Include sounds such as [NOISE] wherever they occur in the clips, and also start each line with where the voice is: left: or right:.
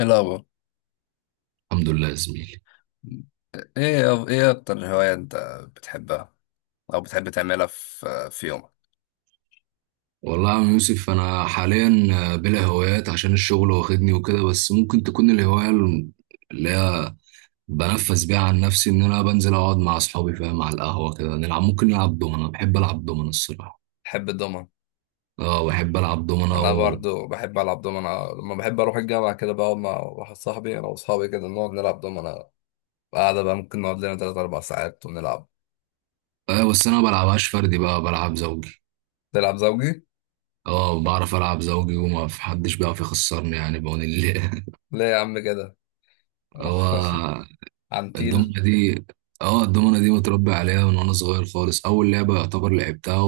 left: ايه الأخبار؟
right: الحمد لله يا زميلي.
left: ايه اكتر هواية انت بتحبها او بتحب تعملها في يومك؟
right: والله يا عم يوسف انا حاليا بلا هوايات عشان الشغل واخدني وكده، بس ممكن تكون الهوايه اللي هي بنفس بيها. عن نفسي ان انا بنزل اقعد مع اصحابي، فاهم، على القهوه كده نلعب، ممكن نلعب دومنه. بحب العب دومنه الصراحه.
left: بحب الدومنة.
right: اه بحب العب دومنه
left: انا برضو بحب العب دومنة، لما بحب اروح الجامعه كده بقعد مع واحد صاحبي، انا واصحابي كده نقعد نلعب دومنة. قاعده بقى ممكن نقعد لنا تلات اربع ساعات ونلعب.
right: آه بس انا ما بلعبهاش فردي بقى، بلعب زوجي.
left: تلعب زوجي؟
right: اه بعرف العب زوجي، وما في حدش بيعرف يخسرني يعني، بعون الله.
left: ليه يا عم كده؟
right: [LAUGHS]
left: [LAUGHS]
right: هو
left: عنتيل.
right: الدومنه دي، اه الدومنة دي متربي عليها من وانا صغير خالص، اول لعبة يعتبر لعبتها.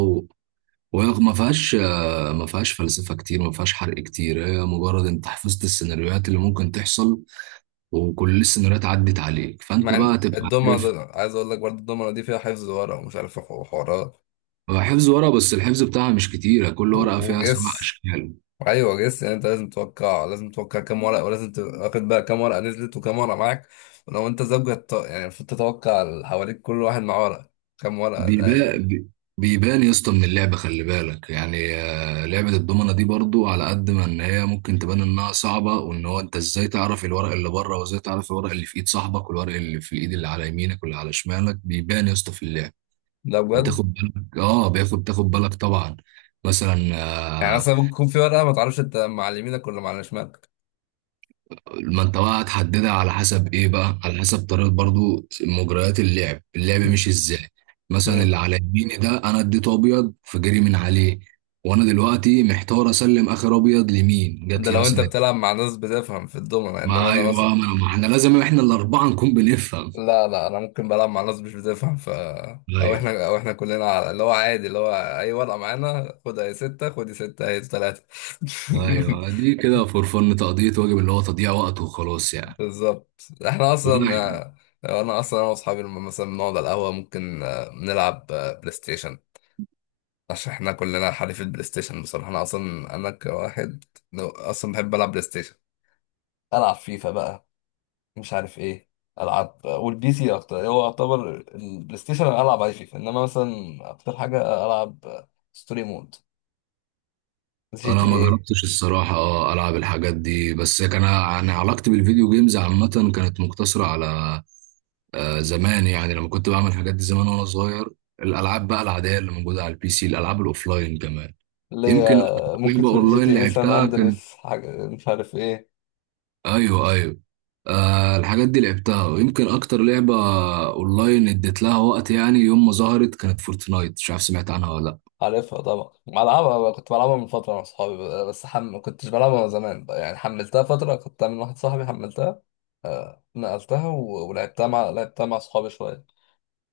right: وهي ما فيهاش ما فيهاش فلسفة كتير، ما فيهاش حرق كتير، هي مجرد انت حفظت السيناريوهات اللي ممكن تحصل. وكل السيناريوهات عدت عليك فانت
left: مع
right: بقى
left: ان
right: تبقى عارف.
left: الدومنة ده، عايز اقول لك برضو الدومنة دي فيها حفظ ورق ومش عارف حوارات.
right: هو حفظ ورقة، بس الحفظ بتاعها مش كتير، كل ورقة فيها سبع
left: وجس.
right: أشكال.
left: ايوه جس، يعني انت لازم توقع، لازم توقع كام ورقه، ولازم تبقى واخد بقى كام ورقه نزلت وكام ورقه معاك. ولو انت زوجة، يعني المفروض تتوقع اللي حواليك كل واحد معاه ورقه كام ورقه ده، يعني.
right: بيبان بيبان يا اسطى من اللعبة، خلي بالك يعني. لعبة الضمنة دي برضو، على قد ما ان هي ممكن تبان انها صعبة، وان هو انت ازاي تعرف الورق اللي بره، وازاي تعرف الورق اللي في ايد صاحبك، والورق اللي في الايد اللي على يمينك واللي على شمالك، بيبان يا اسطى في اللعب.
left: ده بجد.
right: بتاخد بالك، اه بياخد تاخد بالك طبعا. مثلا
left: يعني
right: آه،
left: اصلا ممكن يكون في ورقه ما تعرفش انت مع اللي يمينك ولا مع اللي شمالك.
right: ما انت بقى هتحددها على حسب ايه، بقى على حسب طريقه برضو مجريات اللعب، اللعب
left: مم.
right: مش ازاي. مثلا
left: مم.
right: اللي على يميني ده انا اديته ابيض، فجري من عليه. وانا دلوقتي محتار اسلم اخر ابيض لمين،
left: ده
right: جات لي
left: لو انت
right: مثلا.
left: بتلعب مع ناس بتفهم في الدومنة، انما
right: ما
left: انا مثلا،
right: ايوه، ما احنا لازم احنا الاربعه نكون بنفهم.
left: لا لا، انا ممكن بلعب مع ناس مش بتفهم. او
right: ايوه،
left: احنا او احنا كلنا اللي هو عادي، اللي هو اي ورقه معانا خدها يا سته، خد يا سته هي ثلاثه. [LAUGHS]
right: ايوه، دي كده فور فن، تقضيه واجب اللي هو تضييع وقت وخلاص يعني.
left: بالظبط. احنا اصلا
right: لا
left: انا اصلا انا واصحابي لما مثلا بنقعد على القهوه ممكن نلعب بلاي ستيشن، عشان احنا كلنا حريف البلاي ستيشن. بصراحه انا اصلا انا كواحد اصلا بحب العب بلاي ستيشن، العب فيفا بقى، مش عارف ايه. العب والبي سي اكتر، هو يعتبر البلاي ستيشن أنا العب عليه فيفا، انما مثلا اكتر حاجه العب ستوري مود، جي
right: انا
left: تي
right: ما
left: ايه.
right: جربتش الصراحه، اه العب الحاجات دي، بس كان انا علاقتي بالفيديو جيمز عامه كانت مقتصره على زمان يعني، لما كنت بعمل الحاجات دي زمان وانا صغير. الالعاب بقى العاديه اللي موجوده على البي سي، الالعاب الاوفلاين كمان.
left: اللي هي
right: يمكن اكتر لعبه
left: ممكن جي تي
right: اونلاين
left: ايه سان
right: لعبتها كانت،
left: اندريس، حاجه مش عارف ايه.
right: ايوه ايوه. آه الحاجات دي لعبتها، ويمكن اكتر لعبه اونلاين اديت لها وقت يعني، يوم ما ظهرت كانت فورتنايت، مش عارف سمعت عنها ولا.
left: عارفها طبعا، بلعبها بقى، كنت بلعبها من فترة مع صحابي بقى، بس ما كنتش بلعبها من زمان بقى. يعني حملتها فترة، كنت من واحد صاحبي حملتها، نقلتها ولعبتها مع لعبتها مع صحابي شوية.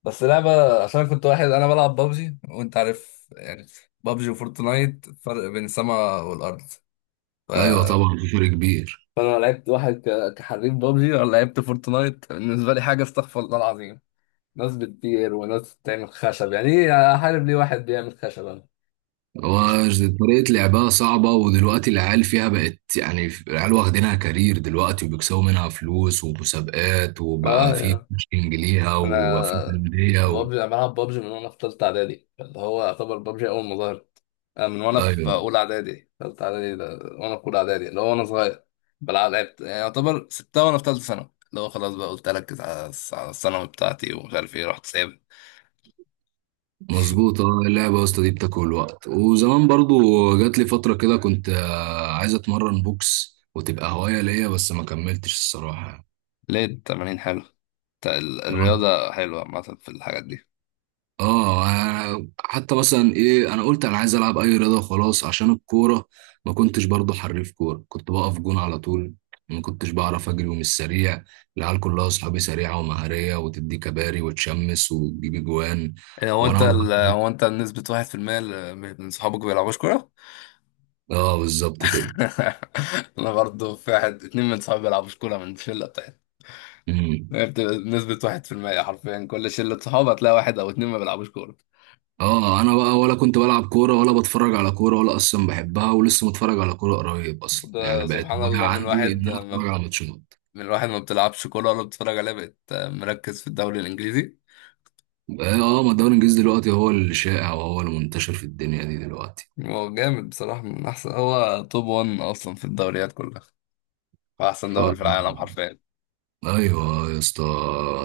left: بس لعبة، عشان كنت واحد أنا بلعب بابجي وأنت عارف يعني، بابجي وفورتنايت فرق بين السماء والأرض. ف...
right: لا ايوه طبعا في فرق كبير.
left: فأنا لعبت واحد كحريف بابجي، وأنا لعبت فورتنايت بالنسبة لي حاجة استغفر الله العظيم. ناس بتطير وناس بتعمل خشب، يعني إيه أحارب ليه واحد بيعمل خشب أنا؟
right: وطريقة لعبها صعبة، ودلوقتي العيال فيها بقت يعني العيال واخدينها كارير دلوقتي، وبيكسبوا منها فلوس ومسابقات،
left: اه
right: وبقى في
left: يعني.
right: كوتشنج ليها، وبقى في
left: انا
right: أندية
left: بابجي، انا بلعب بابجي من وانا في ثالثه اعدادي، اللي هو يعتبر بابجي اول ما ظهرت. أنا من وانا في
right: أيوه
left: اولى اعدادي. ثالثه اعدادي ده وانا في اولى اعدادي، اللي هو وانا صغير بلعب، لعبت يعني. يعتبر سبتها وانا في ثالثه ثانوي، اللي هو خلاص بقى قلت اركز على على الثانوي بتاعتي ومش عارف ايه، رحت سايب.
right: مظبوط. اه اللعبة يا اسطى دي بتاكل وقت وزمان برضو. جات لي فترة كده كنت عايز أتمرن بوكس وتبقى هواية ليا، بس ما كملتش الصراحة.
left: ليه؟ التمارين حلو، الرياضه حلوه عامه في الحاجات دي.
right: اه حتى مثلا ايه، انا قلت انا عايز العب اي رياضه وخلاص عشان الكوره. ما كنتش برضو حريف كوره، كنت بقف جون على طول. ما كنتش بعرف اجري ومش سريع. العيال كلها اصحابي سريعه ومهاريه، وتدي كباري وتشمس وتجيب جوان.
left: إيه، هو انت
right: وانا مم.
left: ال...
right: بقى-
left: هو انت نسبة 1% من صحابك بيلعبوش كورة؟
right: اه بالظبط كده.
left: [LAUGHS] أنا برضه، في واحد اتنين من صحابي بيلعبوش كورة من الشلة.
right: امم.
left: هي بتبقى نسبة 1% حرفيا، كل شلة صحاب هتلاقي واحد أو اتنين ما بيلعبوش كورة.
right: اه انا بقى ولا كنت بلعب كوره، ولا بتفرج على كوره، ولا اصلا بحبها، ولسه متفرج على كوره قريب اصلا يعني،
left: وده
right: بقت
left: سبحان
right: هوايه
left: الله،
right: عندي ان انا اتفرج على ماتشات.
left: من واحد ما بتلعبش كورة ولا بتتفرج عليها بقت مركز في الدوري الإنجليزي.
right: اه ما الدوري الانجليزي دلوقتي هو الشائع وهو المنتشر في الدنيا دي دلوقتي.
left: هو جامد بصراحة، من أحسن، هو توب 1 أصلا في الدوريات كلها، وأحسن
right: ف
left: دوري في العالم حرفيا.
right: ايوه يا اسطى،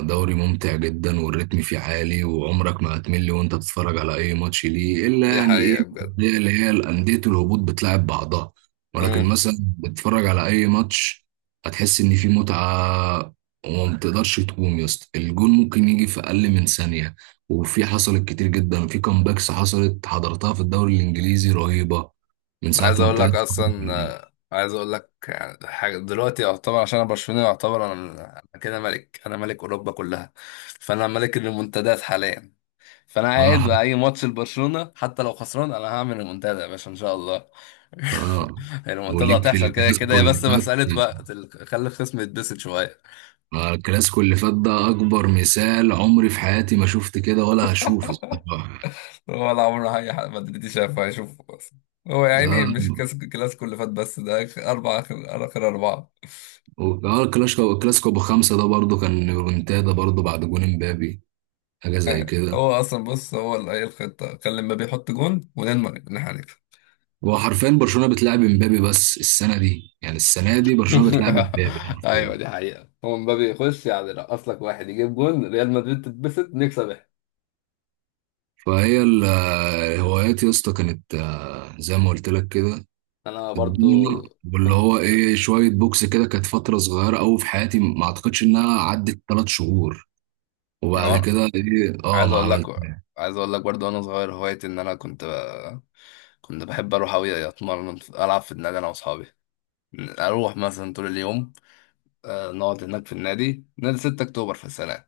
right: دوري ممتع جدا، والريتم فيه عالي، وعمرك ما هتمل وانت تتفرج على اي ماتش ليه، الا
left: دي
right: يعني ايه
left: حقيقة بجد.
right: الأندية اللي هي الانديه الهبوط بتلعب بعضها. ولكن
left: مم.
right: مثلا بتتفرج على اي ماتش، هتحس ان في متعه. وما بتقدرش تقوم يا اسطى، الجون ممكن يجي في اقل من ثانيه. وفي حصلت كتير جدا، في كامباكس حصلت حضرتها في الدوري الانجليزي رهيبه من ساعه
left: عايز
right: ما
left: أقول لك
right: ابتدت.
left: أصلا، عايز أقول لك يعني حاجة دلوقتي يعتبر، عشان أنا برشلوني، يعتبر أنا، أنا كده ملك، أنا ملك أوروبا كلها، فأنا ملك المنتديات حاليا. فانا قاعد
right: اه
left: بقى اي ماتش لبرشلونه حتى لو خسران انا هعمل المنتدى يا باشا ان شاء الله.
right: اه
left: [LAUGHS] المنتدى
right: وليك في
left: هتحصل كده كده،
right: الكلاسيكو
left: هي بس
right: اللي فات.
left: مساله وقت، خلي الخصم يتبسط شويه.
right: الكلاسيكو اللي فات ده اكبر مثال، عمري في حياتي ما شفت كده ولا هشوف الصراحه.
left: هو ولا عمره اي حد مدريدي شافه هيشوفه بس. هو يا عيني
right: لا،
left: مش كاس الكلاسيكو اللي فات بس، ده آخر اربع، آخر اربعه.
right: الكلاسيكو بخمسه ده برضو كان ريمونتادا برضو، بعد جون امبابي، حاجه زي كده.
left: هو اصلا بص، هو اللي هي الخطه كان لما بيحط جون ونضمن ان احنا هنكسب.
right: هو حرفيا برشلونه بتلعب امبابي بس السنه دي، يعني السنه دي برشلونه بتلعب امبابي
left: [LAUGHS] ايوه
right: حرفيا.
left: دي حقيقه، هو مبابي يخش، يعني رقص لك واحد يجيب جون، ريال مدريد تتبسط، نكسب.
right: فهي ال- الهوايات يا اسطى كانت زي ما قلت لك كده.
left: انا برضو
right: الدنيا واللي
left: كنت،
right: هو ايه، شويه بوكس كده كانت فتره صغيره قوي في حياتي، ما اعتقدش انها عدت 3 شهور. وبعد
left: أنا
right: كده ايه، اه
left: عايز
right: ما
left: اقول لك،
right: عملتها.
left: عايز اقول لك برضه وانا صغير هوايتي ان انا كنت كنت بحب اروح اوي اتمرن العب في النادي انا واصحابي. اروح مثلا طول اليوم نقعد هناك في النادي، نادي 6 اكتوبر، في السنه.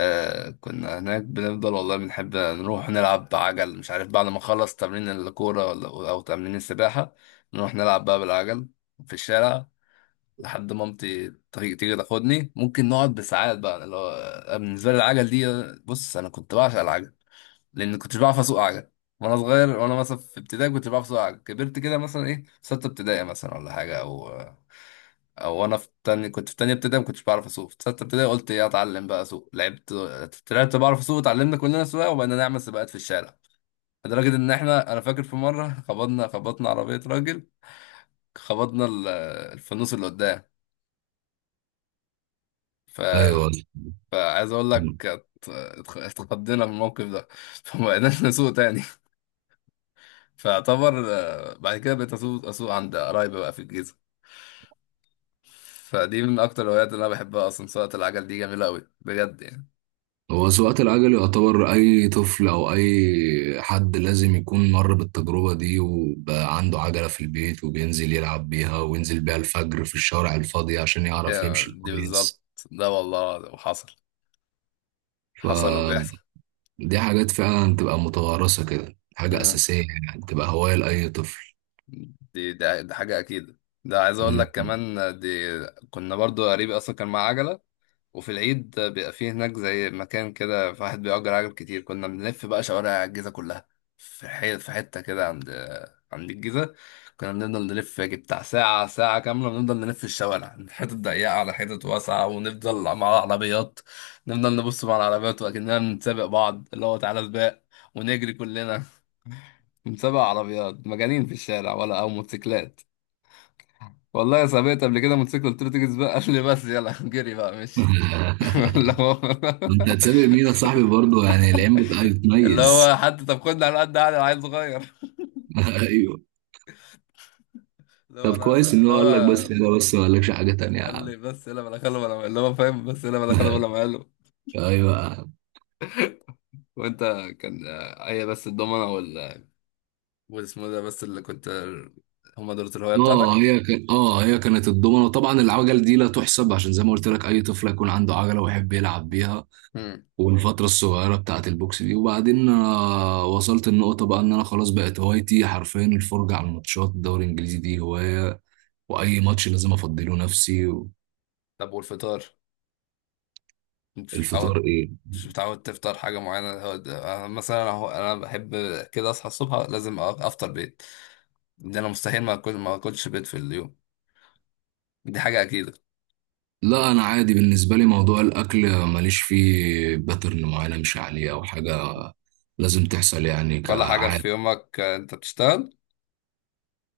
left: كنا هناك بنفضل والله بنحب نروح نلعب بعجل مش عارف، بعد ما نخلص تمرين الكوره او تمرين السباحه نروح نلعب بقى بالعجل في الشارع، لحد مامتي تيجي تاخدني، ممكن نقعد بساعات بقى اللي هو. أنا بالنسبه لي العجل دي، بص انا كنت بعشق العجل، لان كنتش بعرف اسوق عجل وانا صغير. وانا مثلا في ابتدائي كنت بعرف اسوق عجل، كبرت كده مثلا ايه، في سته ابتدائي مثلا ولا حاجه، او وانا في تاني كنت في تانيه ابتدائي ما كنتش بعرف اسوق، في سته ابتدائي قلت ايه اتعلم بقى اسوق، لعبت، طلعت بعرف اسوق، اتعلمنا كلنا سواقه وبقينا نعمل سباقات في الشارع. لدرجه ان احنا، انا فاكر في مره خبطنا عربيه راجل، خبطنا الفانوس اللي قدام.
right: ايوه.
left: فعايز اقول لك، اتخضينا من الموقف ده، فما بقيناش [LAUGHS] نسوق تاني. فاعتبر بعد كده بقيت اسوق، عند قرايبي بقى في الجيزه. فدي من اكتر الهوايات اللي انا بحبها اصلا، سواقه العجل دي جميله قوي بجد يعني.
right: هو سواقة العجل يعتبر اي طفل او اي حد لازم يكون مر بالتجربة دي، وبقى عنده عجلة في البيت وبينزل يلعب بيها، وينزل بيها الفجر في الشوارع الفاضية عشان يعرف
left: هي
right: يمشي
left: دي بالظبط،
right: كويس.
left: ده والله وحصل، حصل وبيحصل.
right: فدي حاجات فعلا تبقى متوارثة كده، حاجة
left: مم.
right: أساسية يعني، تبقى هواية لأي طفل.
left: دي، ده حاجه اكيد. ده عايز اقول
right: مم.
left: لك كمان دي، كنا برضو قريبي اصلا كان معاه عجله، وفي العيد بيبقى فيه هناك زي مكان كده في واحد بيأجر عجل كتير، كنا بنلف بقى شوارع الجيزة كلها. في في حتة كده عند الجيزة. كنا بنفضل نلف يجي بتاع ساعة، ساعة كاملة بنفضل نلف الشوارع من حتة ضيقة على حتة واسعة، ونفضل مع العربيات، نفضل نبص مع العربيات وأكننا بنسابق بعض اللي هو تعالى سباق، ونجري كلنا. بنسابق عربيات مجانين في الشارع ولا أو موتوسيكلات. والله سابقت قبل كده موتوسيكل، قلت له تيجي سباق، قال لي بس يلا جري بقى، ماشي.
right: [LAUGHS]
left: [LAUGHS] اللي هو،
right: انت هتسابق مين يا صاحبي برضه، يعني العين بتميز.
left: حتى طب خدني على قد عقلي انا عيل صغير. [LAUGHS]
right: [LAUGHS]
left: اللي هو
right: طب
left: لا
right: كويس
left: لا،
right: ان
left: اللي
right: هو
left: هو
right: قال لك بس كده، بس ما قالكش حاجه تانية يا
left: قال
right: عم.
left: لي بس يلا بلا خلو بلا، اللي هو فاهم بس يلا بلا خلو بلا
right: [LAUGHS]
left: مقاله.
right: ايوه يا عم.
left: وانت كان هي بس الضمنه والاسمه ده بس اللي كنت، هما دول الهوايه بتاعتك.
right: اه هي كان اه هي كانت الضمنه، وطبعا العجل دي لا تحسب، عشان زي ما قلت لك اي طفل يكون عنده عجله ويحب يلعب بيها.
left: امم.
right: والفتره الصغيره بتاعه البوكس دي، وبعدين وصلت النقطه بقى ان انا خلاص بقت هوايتي حرفيا الفرجه على الماتشات، الدوري الانجليزي دي هوايه، واي ماتش لازم افضله نفسي.
left: طب والفطار، انت مش
right: الفطار
left: متعود،
right: ايه؟
left: مش متعود تفطر حاجه معينه؟ هو أنا مثلا، انا أنا بحب كده اصحى الصبح لازم افطر بيض. ده انا مستحيل ما اكل، ما اكلش بيض في اليوم. دي حاجه اكيده.
right: لا انا عادي، بالنسبه لي موضوع الاكل ماليش فيه باترن معينه مش عليه او حاجه لازم تحصل يعني
left: ولا حاجه
right: كعادة.
left: في يومك، انت بتشتغل،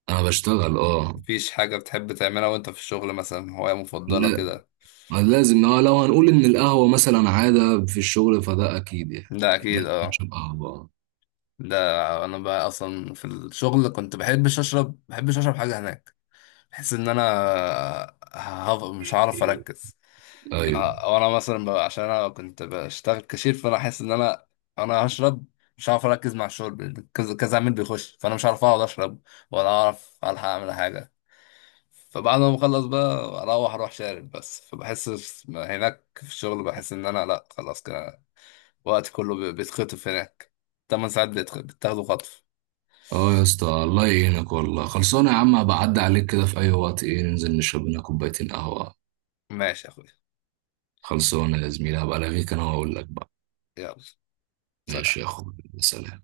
right: أنا بشتغل أه.
left: مفيش حاجة بتحب تعملها وانت في الشغل مثلا، هواية مفضلة
right: لا،
left: كده؟
right: لازم أه، لو هنقول إن القهوة مثلا عادة في الشغل فده أكيد يعني،
left: ده اكيد
right: لازم
left: اه.
right: أشرب قهوة.
left: ده انا بقى اصلا في الشغل كنت بحبش اشرب، حاجة هناك، بحس ان انا مش هعرف اركز.
right: أيوه.
left: لا، وانا مثلا بقى عشان انا كنت بشتغل كاشير، فانا احس ان انا انا هشرب، مش هعرف اركز مع الشرب، كذا كذا عميل بيخش، فانا مش هعرف اقعد اشرب ولا اعرف الحق اعمل حاجة. فبعد ما بخلص بقى اروح، شارب بس فبحس. هناك في الشغل بحس ان انا لا خلاص كده، وقت كله بيتخطف هناك، 8 ساعات بتاخدوا خطف.
right: أه يا اسطى الله يعينك والله. خلصانة يا عم، هبقى أعدي عليك كده في أي وقت، إيه ننزل نشرب لنا كوبايتين قهوة.
left: ماشي يا اخويا.
right: خلصانة يا زميلي، هبقى ألاغيك أنا وأقول لك بقى.
left: يلا، سلام.
right: ماشي يا أخوي، سلام.